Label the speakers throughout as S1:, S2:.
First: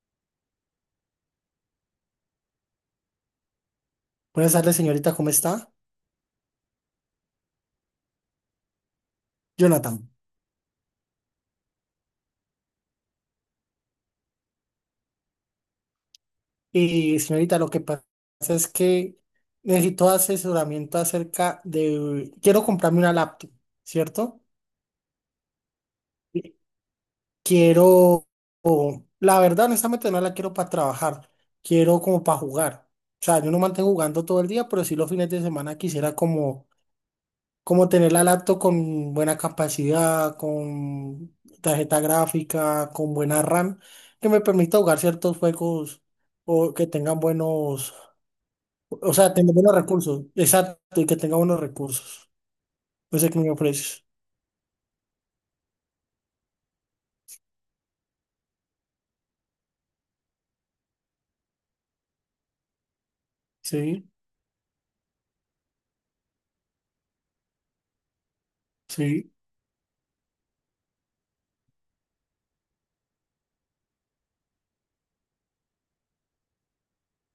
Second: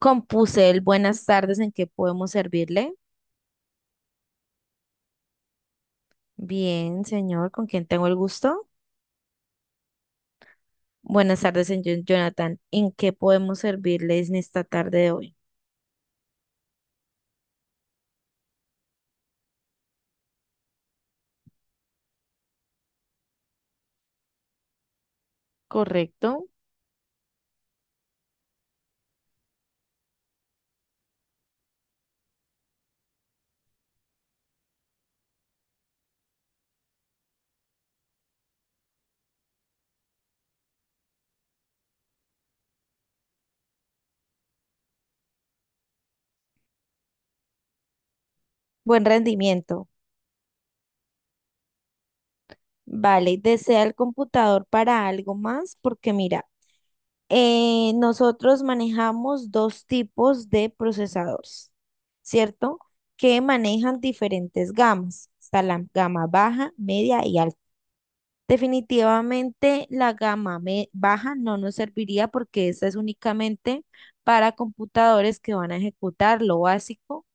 S1: Compuse el buenas tardes, ¿en qué podemos servirle?
S2: Buenas tardes, señorita, ¿cómo está?
S1: Bien, señor, ¿con quién tengo el gusto?
S2: Jonathan.
S1: Buenas tardes, señor Jonathan, ¿en qué podemos servirles en esta tarde de hoy?
S2: Y señorita, lo que pasa es que necesito asesoramiento acerca de ...quiero comprarme una laptop, ¿cierto?
S1: Correcto.
S2: Y Quiero... La verdad, honestamente, no la quiero para trabajar. Quiero como para jugar. O sea, yo no mantengo jugando todo el día, pero sí los fines de semana quisiera como tener la laptop con buena capacidad, con tarjeta gráfica, con buena RAM, que me permita jugar ciertos juegos o que tengan buenos,
S1: Buen
S2: o sea, tener buenos
S1: rendimiento.
S2: recursos, exacto, y que tenga buenos recursos. No sé
S1: Vale,
S2: qué me
S1: ¿desea el
S2: ofreces.
S1: computador para algo más? Porque mira, nosotros manejamos dos tipos de procesadores, ¿cierto? Que manejan
S2: Sí,
S1: diferentes gamas. Está la gama baja, media y alta.
S2: sí,
S1: Definitivamente la baja no nos serviría porque esa es únicamente para computadores que van a ejecutar lo básico,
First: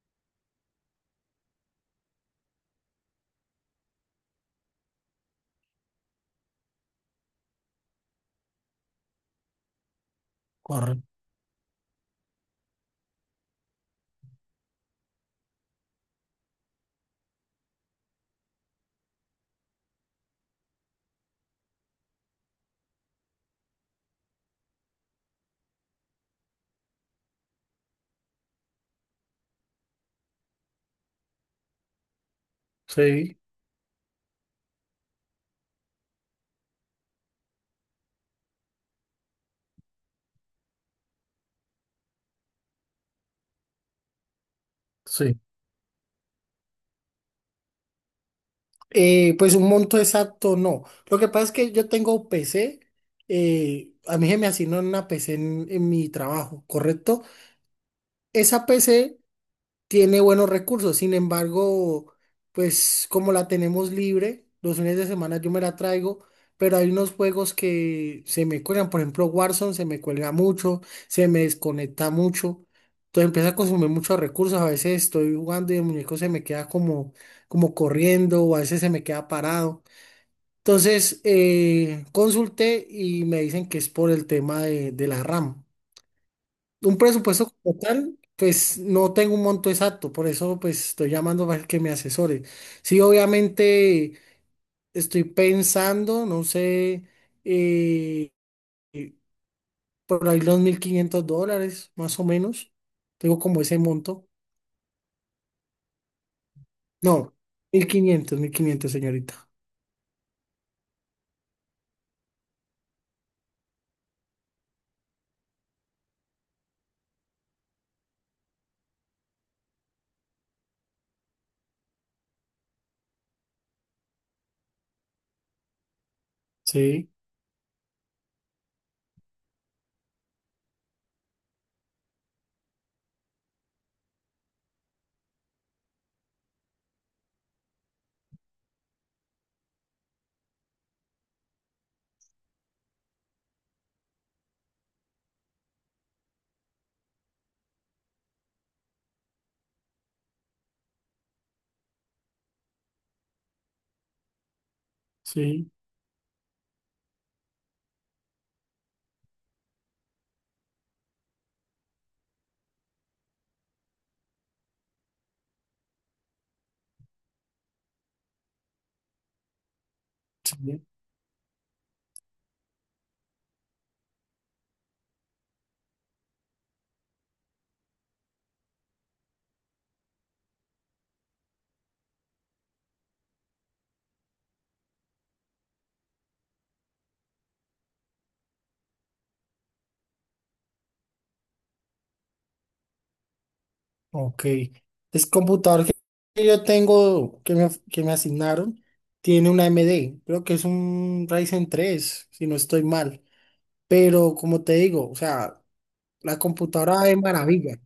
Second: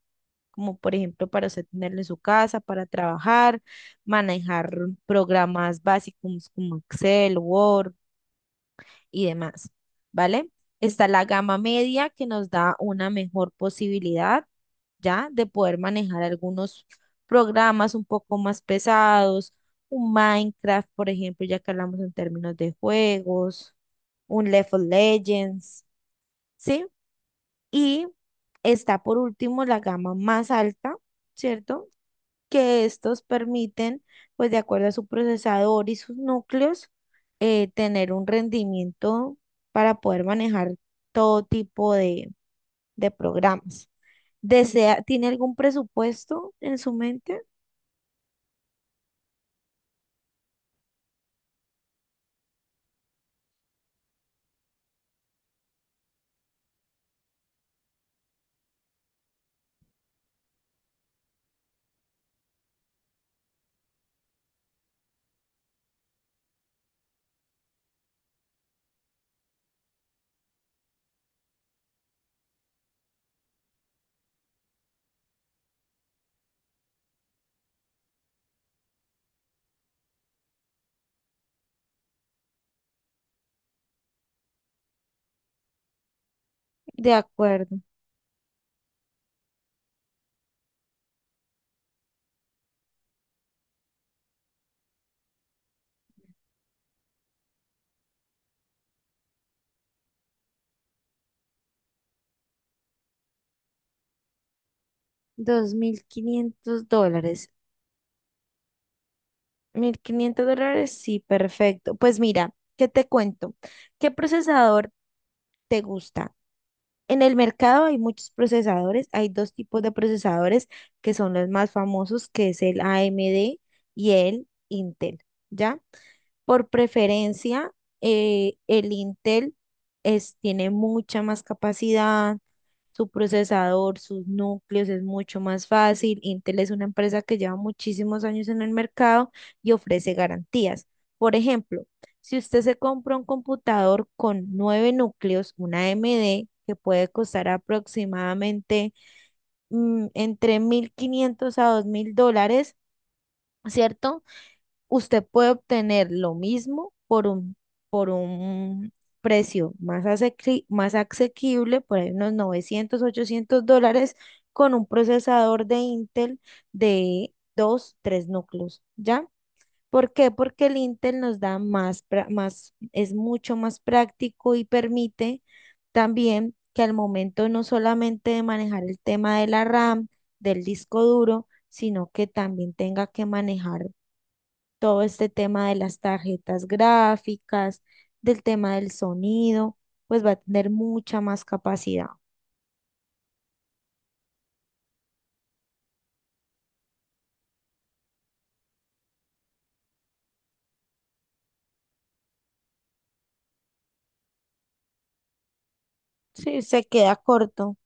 S1: como por ejemplo para usted tenerlo en su casa, para trabajar, manejar programas básicos como Excel, Word y demás, ¿vale? Está
S2: correcto.
S1: la gama media que nos da una mejor posibilidad ya de poder manejar algunos programas un poco más pesados, un Minecraft, por ejemplo, ya que hablamos en términos de juegos, un League of Legends, ¿sí? Y está por último la gama más alta, ¿cierto? Que estos
S2: Sí,
S1: permiten, pues de acuerdo a su procesador y sus núcleos, tener un rendimiento para poder manejar todo tipo de programas. Desea, ¿tiene
S2: sí.
S1: algún presupuesto en su mente?
S2: Pues un monto exacto no. Lo que pasa es que yo tengo PC, a mí se me asignó una PC en mi trabajo, ¿correcto? Esa PC tiene buenos recursos. Sin embargo, pues como la tenemos libre, los fines de semana yo me la traigo, pero hay unos juegos que se me cuelgan. Por ejemplo, Warzone se me cuelga mucho, se me desconecta mucho. Entonces empieza a consumir muchos recursos. A veces estoy jugando y el muñeco se me queda como, como corriendo, o a veces se me queda parado. Entonces consulté y me dicen que es por el tema de la RAM. Un
S1: De
S2: presupuesto
S1: acuerdo,
S2: como tal, pues no tengo un monto exacto, por eso pues estoy llamando para que me asesore. Sí, obviamente estoy pensando, no sé, eh, eh, por ahí los $1,500, más o menos. Tengo como ese monto.
S1: 2.500
S2: No,
S1: dólares.
S2: 1.500, 1.500 señorita.
S1: $1,500, sí, perfecto. Pues mira, ¿qué te cuento? ¿Qué procesador te gusta? En el mercado hay muchos procesadores, hay dos tipos de procesadores que son los más famosos, que es el AMD y el Intel, ¿ya? Por
S2: Sí,
S1: preferencia, el Intel es, tiene mucha más capacidad, su procesador, sus núcleos, es mucho más fácil. Intel es una empresa que lleva muchísimos años en el mercado y ofrece garantías. Por ejemplo, si usted se compra un computador con nueve núcleos, una AMD, que puede costar aproximadamente, entre $1,500 a $2,000, ¿cierto? Usted puede
S2: sí,
S1: obtener lo mismo por un precio más, más asequible, por ahí unos $900 $800, con un procesador de Intel de 2 3 núcleos, ¿ya? ¿Por qué? Porque el
S2: sí.
S1: Intel nos da más, es mucho más práctico y permite también que al momento no solamente de manejar el tema de la RAM, del disco duro, sino que también tenga que manejar todo este tema de las tarjetas gráficas, del tema del sonido, pues va a tener mucha más capacidad.
S2: Ok. El computador que yo tengo, que me asignaron, tiene una AMD. Creo que es un Ryzen 3, si no estoy mal. Pero como te digo, o sea, la
S1: Sí, se
S2: computadora
S1: queda
S2: es
S1: corto.
S2: maravilla,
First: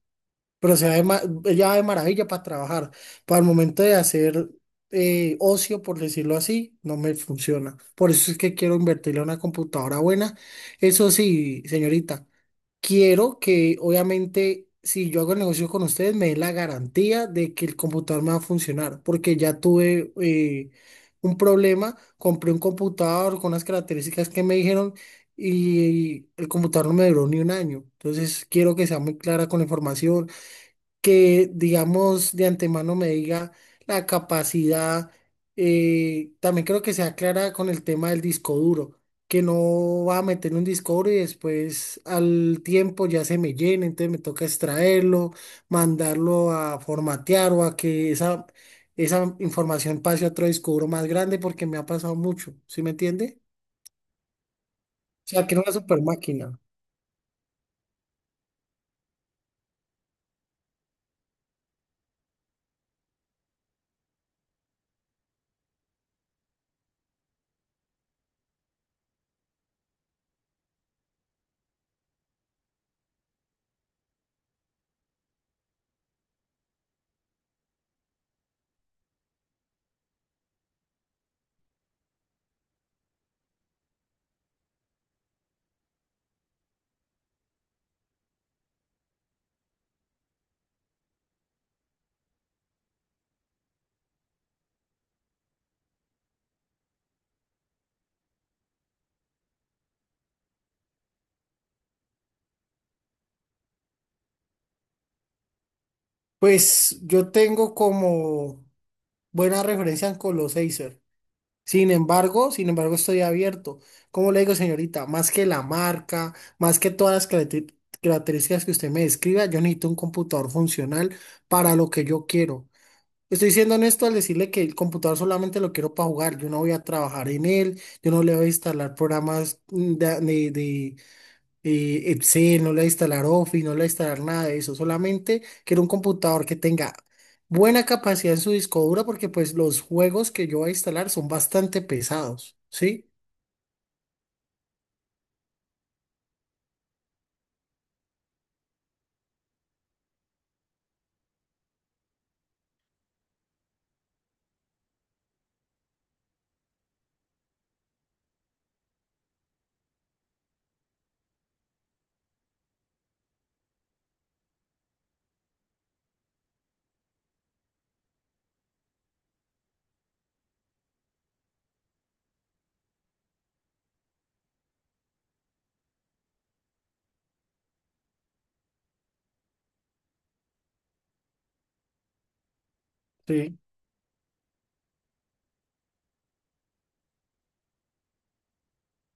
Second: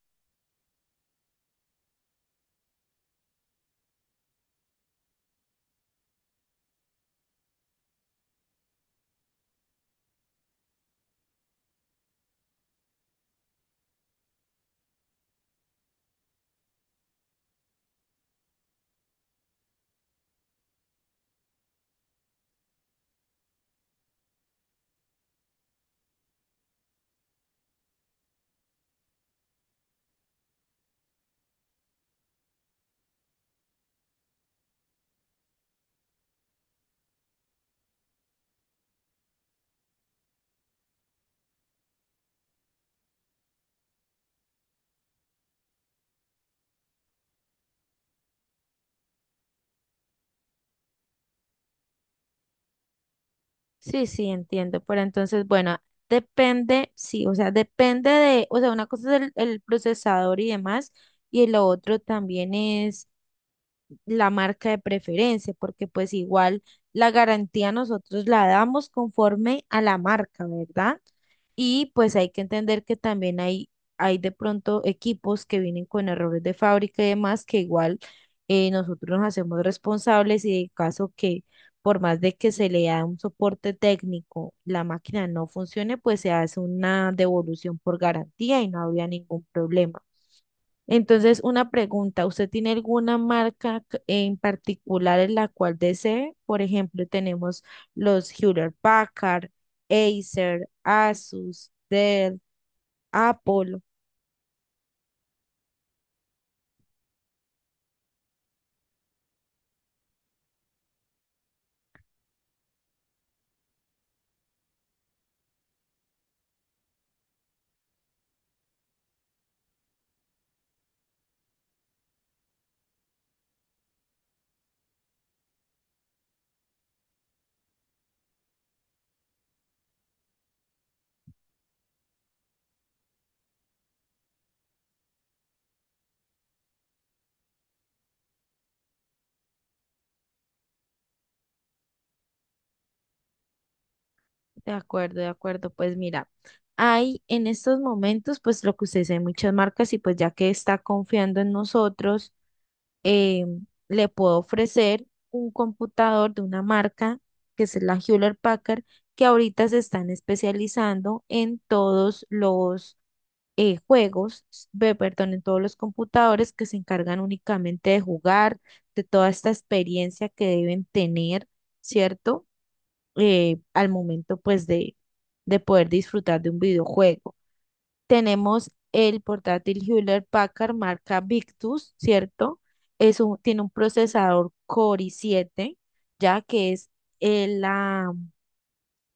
S2: pero se va de ma- ella va de maravilla para trabajar. Para el momento de hacer ocio, por decirlo así, no me funciona. Por eso es que quiero invertirle a una computadora buena. Eso sí, señorita, quiero que, obviamente, si yo hago el negocio con ustedes, me den la garantía de que el computador me va a funcionar, porque ya tuve, un problema, compré un computador con las características que me dijeron y el computador no me duró ni 1 año. Entonces quiero que sea muy clara con la información, que, digamos, de antemano me diga la capacidad. También creo que sea clara con el tema del disco duro, que no va a meter un disco duro y después, al tiempo, ya se me llena, entonces me toca extraerlo, mandarlo a formatear o a que esa información pase a otro disco duro más grande, porque me ha pasado mucho, ¿sí me entiende?
S1: Sí, sí, entiendo. Pero
S2: O sea,
S1: entonces,
S2: que era una
S1: bueno,
S2: super máquina.
S1: depende, sí, o sea, depende de, o sea, una cosa es el procesador y demás, y lo otro también es la marca de preferencia, porque pues igual la garantía nosotros la damos conforme a la marca, ¿verdad? Y pues hay que entender que también hay de pronto equipos que vienen con errores de fábrica y demás, que igual nosotros nos hacemos responsables y en caso que por más de que se le da un soporte técnico, la máquina no funcione, pues se hace una devolución por garantía y no había ningún problema. Entonces, una pregunta, ¿usted tiene alguna en particular en la cual desee? Por ejemplo, tenemos los Hewlett Packard, Acer, Asus, Dell, Apple.
S2: Pues yo tengo como buena referencia en Colossacer. Sin embargo, estoy abierto. Como le digo, señorita, más que la marca, más que todas las características que usted me describa, yo necesito un computador funcional para lo que yo quiero. Estoy siendo honesto al decirle que el computador solamente lo quiero para jugar. Yo no voy a trabajar en él, yo no le voy a instalar programas de, Excel, no le va a instalar Office, no le va a instalar nada de eso, solamente quiero un computador que tenga buena capacidad en su disco duro, porque pues los juegos que yo voy a instalar son bastante pesados, ¿sí?
S1: De acuerdo, de acuerdo. Pues mira, hay en estos momentos, pues lo que usted dice, hay muchas marcas y pues ya que está confiando en nosotros. eh, Le puedo ofrecer un computador de una marca que es la Hewlett Packard, que ahorita se están especializando en todos los juegos, perdón, en todos los computadores que se encargan únicamente de jugar, de toda esta experiencia que deben tener, ¿cierto? Al momento, pues, de poder disfrutar de un videojuego. Tenemos el portátil Hewlett Packard marca Victus, ¿cierto?
S2: Sí,
S1: Tiene un procesador Core i7, ya que es el, la-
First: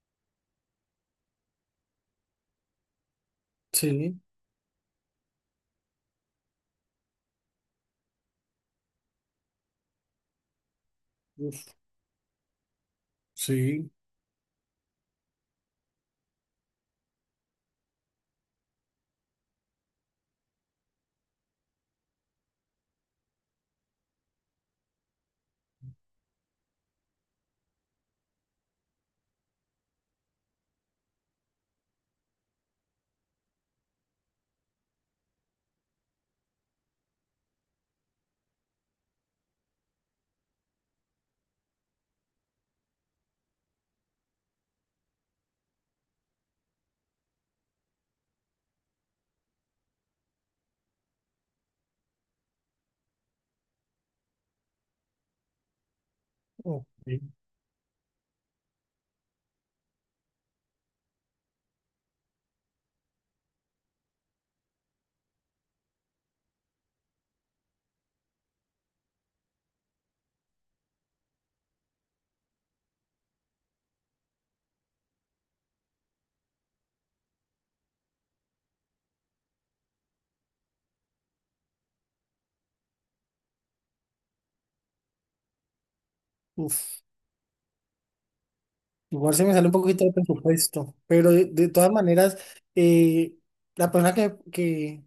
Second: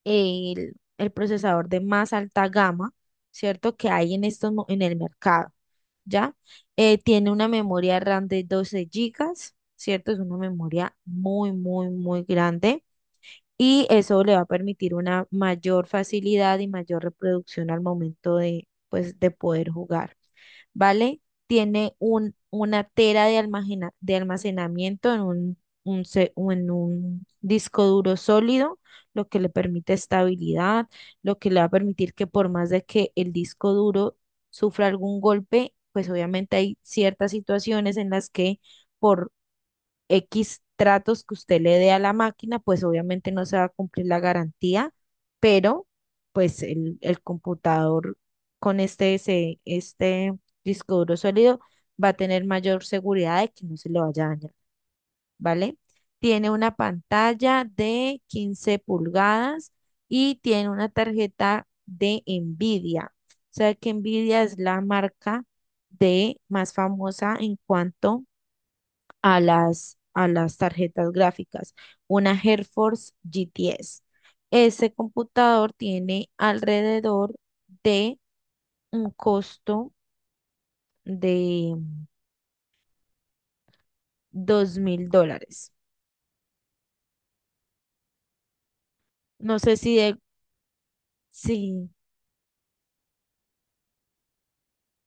S1: el procesador de más alta gama, ¿cierto? Que hay
S2: sí,
S1: en en el mercado, ¿ya? Tiene una memoria RAM de 12 gigas, ¿cierto? Es una memoria muy,
S2: uf,
S1: muy, muy grande y
S2: sí.
S1: eso le va a permitir una mayor facilidad y mayor reproducción al momento de, pues, de poder jugar, ¿vale? Tiene una tera de almacenamiento en un se- o en un disco duro sólido, lo que le permite estabilidad, lo que le va a permitir que por más de que el disco duro sufra algún golpe, pues obviamente hay ciertas situaciones en las que por X tratos que usted le dé a la máquina, pues obviamente no se va a cumplir la garantía, pero pues el computador con este disco duro sólido va a tener mayor seguridad de que no se le vaya a dañar, ¿vale? Tiene una
S2: Ok,
S1: pantalla de 15 pulgadas y tiene una tarjeta de Nvidia. O sea que Nvidia es la marca de más famosa en cuanto a las tarjetas gráficas, una GeForce GTS. Ese computador tiene alrededor de un costo de $2,000.
S2: uf. Igual se me
S1: No
S2: sale un
S1: sé si
S2: poquito de
S1: de,
S2: presupuesto, pero de
S1: sí,
S2: todas maneras, eh, la persona que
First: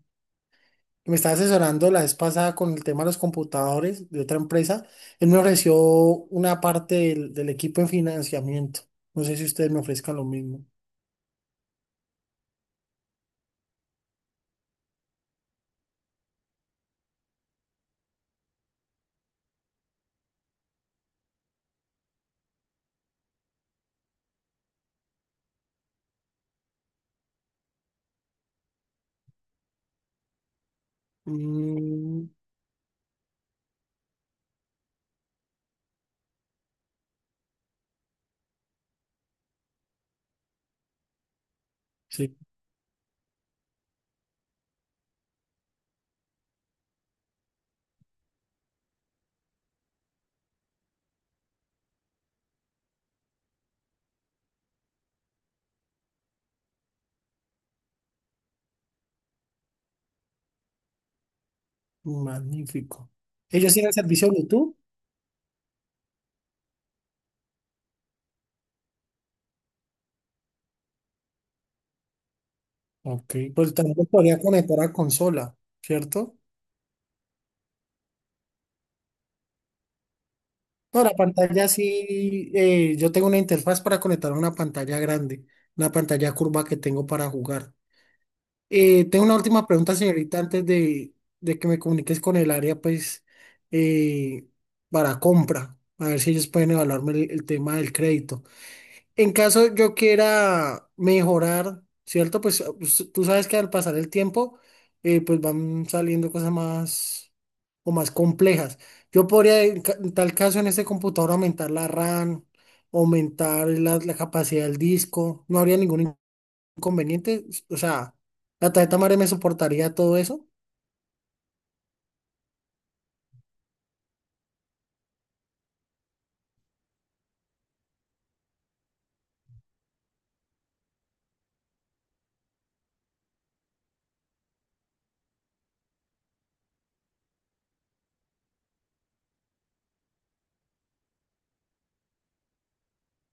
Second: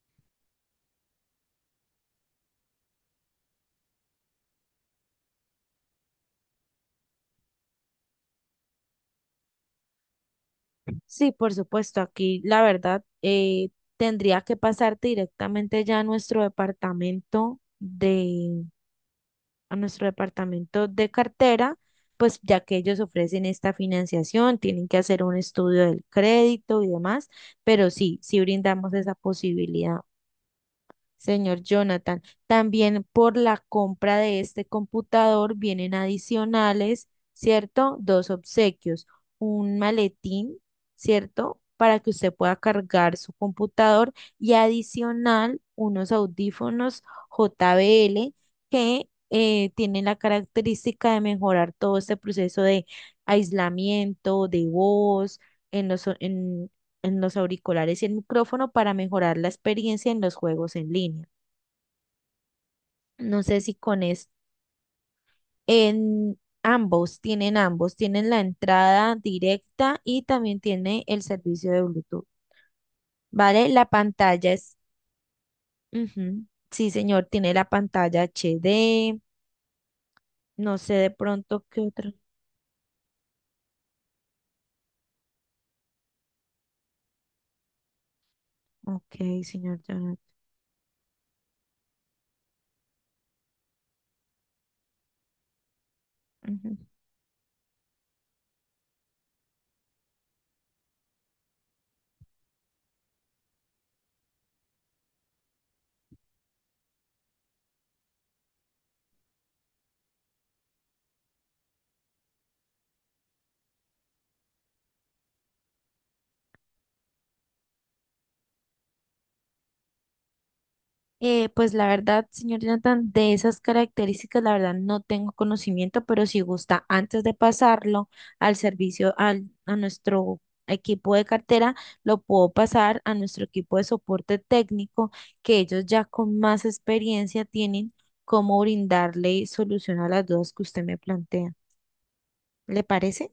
S2: me estaba asesorando la vez pasada con el tema de los computadores de otra empresa, él me ofreció una parte del equipo en financiamiento. No sé si ustedes me ofrezcan lo mismo.
S1: sí, por supuesto, aquí la verdad tendría que pasarte directamente ya a nuestro departamento de cartera, pues ya que ellos ofrecen esta financiación, tienen que hacer un estudio del crédito y demás, pero sí, sí brindamos esa posibilidad. Señor Jonathan,
S2: Mm,
S1: también por la compra de este computador vienen adicionales, ¿cierto? Dos obsequios, un maletín, ¿cierto? Para que usted
S2: sí,
S1: pueda cargar su computador, y adicional unos audífonos JBL que tienen la característica de mejorar todo este proceso de aislamiento, de voz, en los o- en los auriculares y el micrófono para mejorar la experiencia en los juegos en línea.
S2: magnífico.
S1: No sé
S2: ¿Ellos
S1: si
S2: tienen
S1: con
S2: servicio
S1: es
S2: Bluetooth?
S1: En ambos tienen la entrada directa y también tiene el servicio de Bluetooth,
S2: Ok,
S1: ¿vale?
S2: pues también podría conectar a consola, ¿cierto?
S1: Ujú. Sí, señor, tiene la pantalla HD, no sé
S2: No,
S1: de
S2: la
S1: pronto
S2: pantalla
S1: qué otro.
S2: sí, yo tengo una interfaz para conectar a una pantalla grande, una pantalla curva que tengo para jugar.
S1: Ok,
S2: Tengo una última
S1: señor.
S2: pregunta,
S1: Ya,
S2: señorita, antes de que me comuniques con el área, pues, eh, para compra, a ver si ellos pueden
S1: ujú.
S2: evaluarme el tema del crédito. En caso yo quiera mejorar, ¿cierto? Pues tú sabes que al pasar el tiempo, pues van saliendo cosas más o más complejas. Yo podría, en tal caso, en este computador aumentar la RAM, aumentar la capacidad del disco, no habría ningún conveniente, o sea, la tarjeta madre me soportaría todo eso.
S1: Pues la verdad, señor Jonathan, de esas características, la verdad no tengo conocimiento, pero si gusta, antes de pasarlo al servicio, a nuestro equipo de cartera, lo puedo pasar a nuestro equipo de soporte técnico, que ellos ya con más experiencia tienen cómo brindarle solución a las dudas que usted me plantea. ¿Le parece?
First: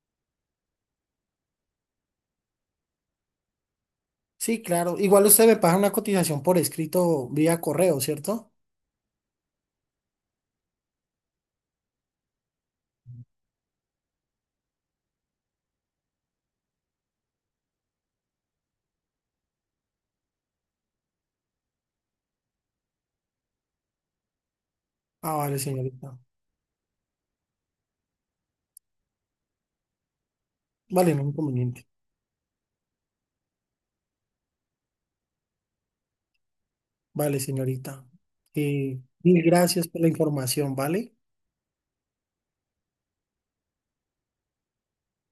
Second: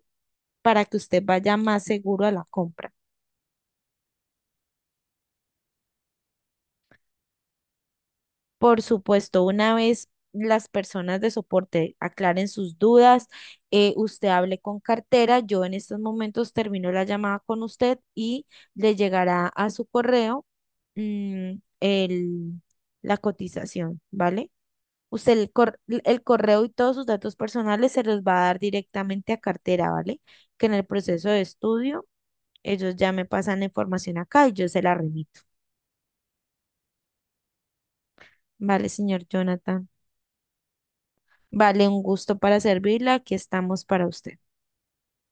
S1: Para que usted vaya más seguro a la compra.
S2: Sí, claro. Igual usted me paga una cotización por escrito vía correo, ¿cierto?
S1: Por supuesto, una vez las personas de soporte aclaren sus dudas, usted hable con cartera, yo en estos momentos termino la llamada con usted y le llegará a su correo, mm, el, la cotización, ¿vale? Usted
S2: Ah,
S1: el,
S2: vale,
S1: cor-
S2: señorita.
S1: el correo y todos sus datos personales se los va a dar directamente a cartera, ¿vale? Que en el
S2: Vale, no
S1: proceso
S2: hay
S1: de
S2: inconveniente.
S1: estudio ellos ya me pasan la información acá y yo se la remito.
S2: Vale, señorita.
S1: ¿Vale, señor
S2: Mil
S1: Jonathan?
S2: gracias por la información, ¿vale?
S1: Vale, un gusto para servirla. Aquí estamos para usted.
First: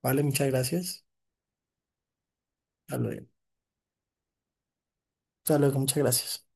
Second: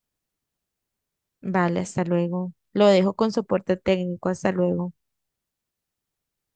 S2: Vale, muchas gracias.
S1: Vale, hasta luego. Lo
S2: Hasta
S1: dejo
S2: luego.
S1: con soporte técnico. Hasta luego.
S2: Hasta luego, muchas gracias.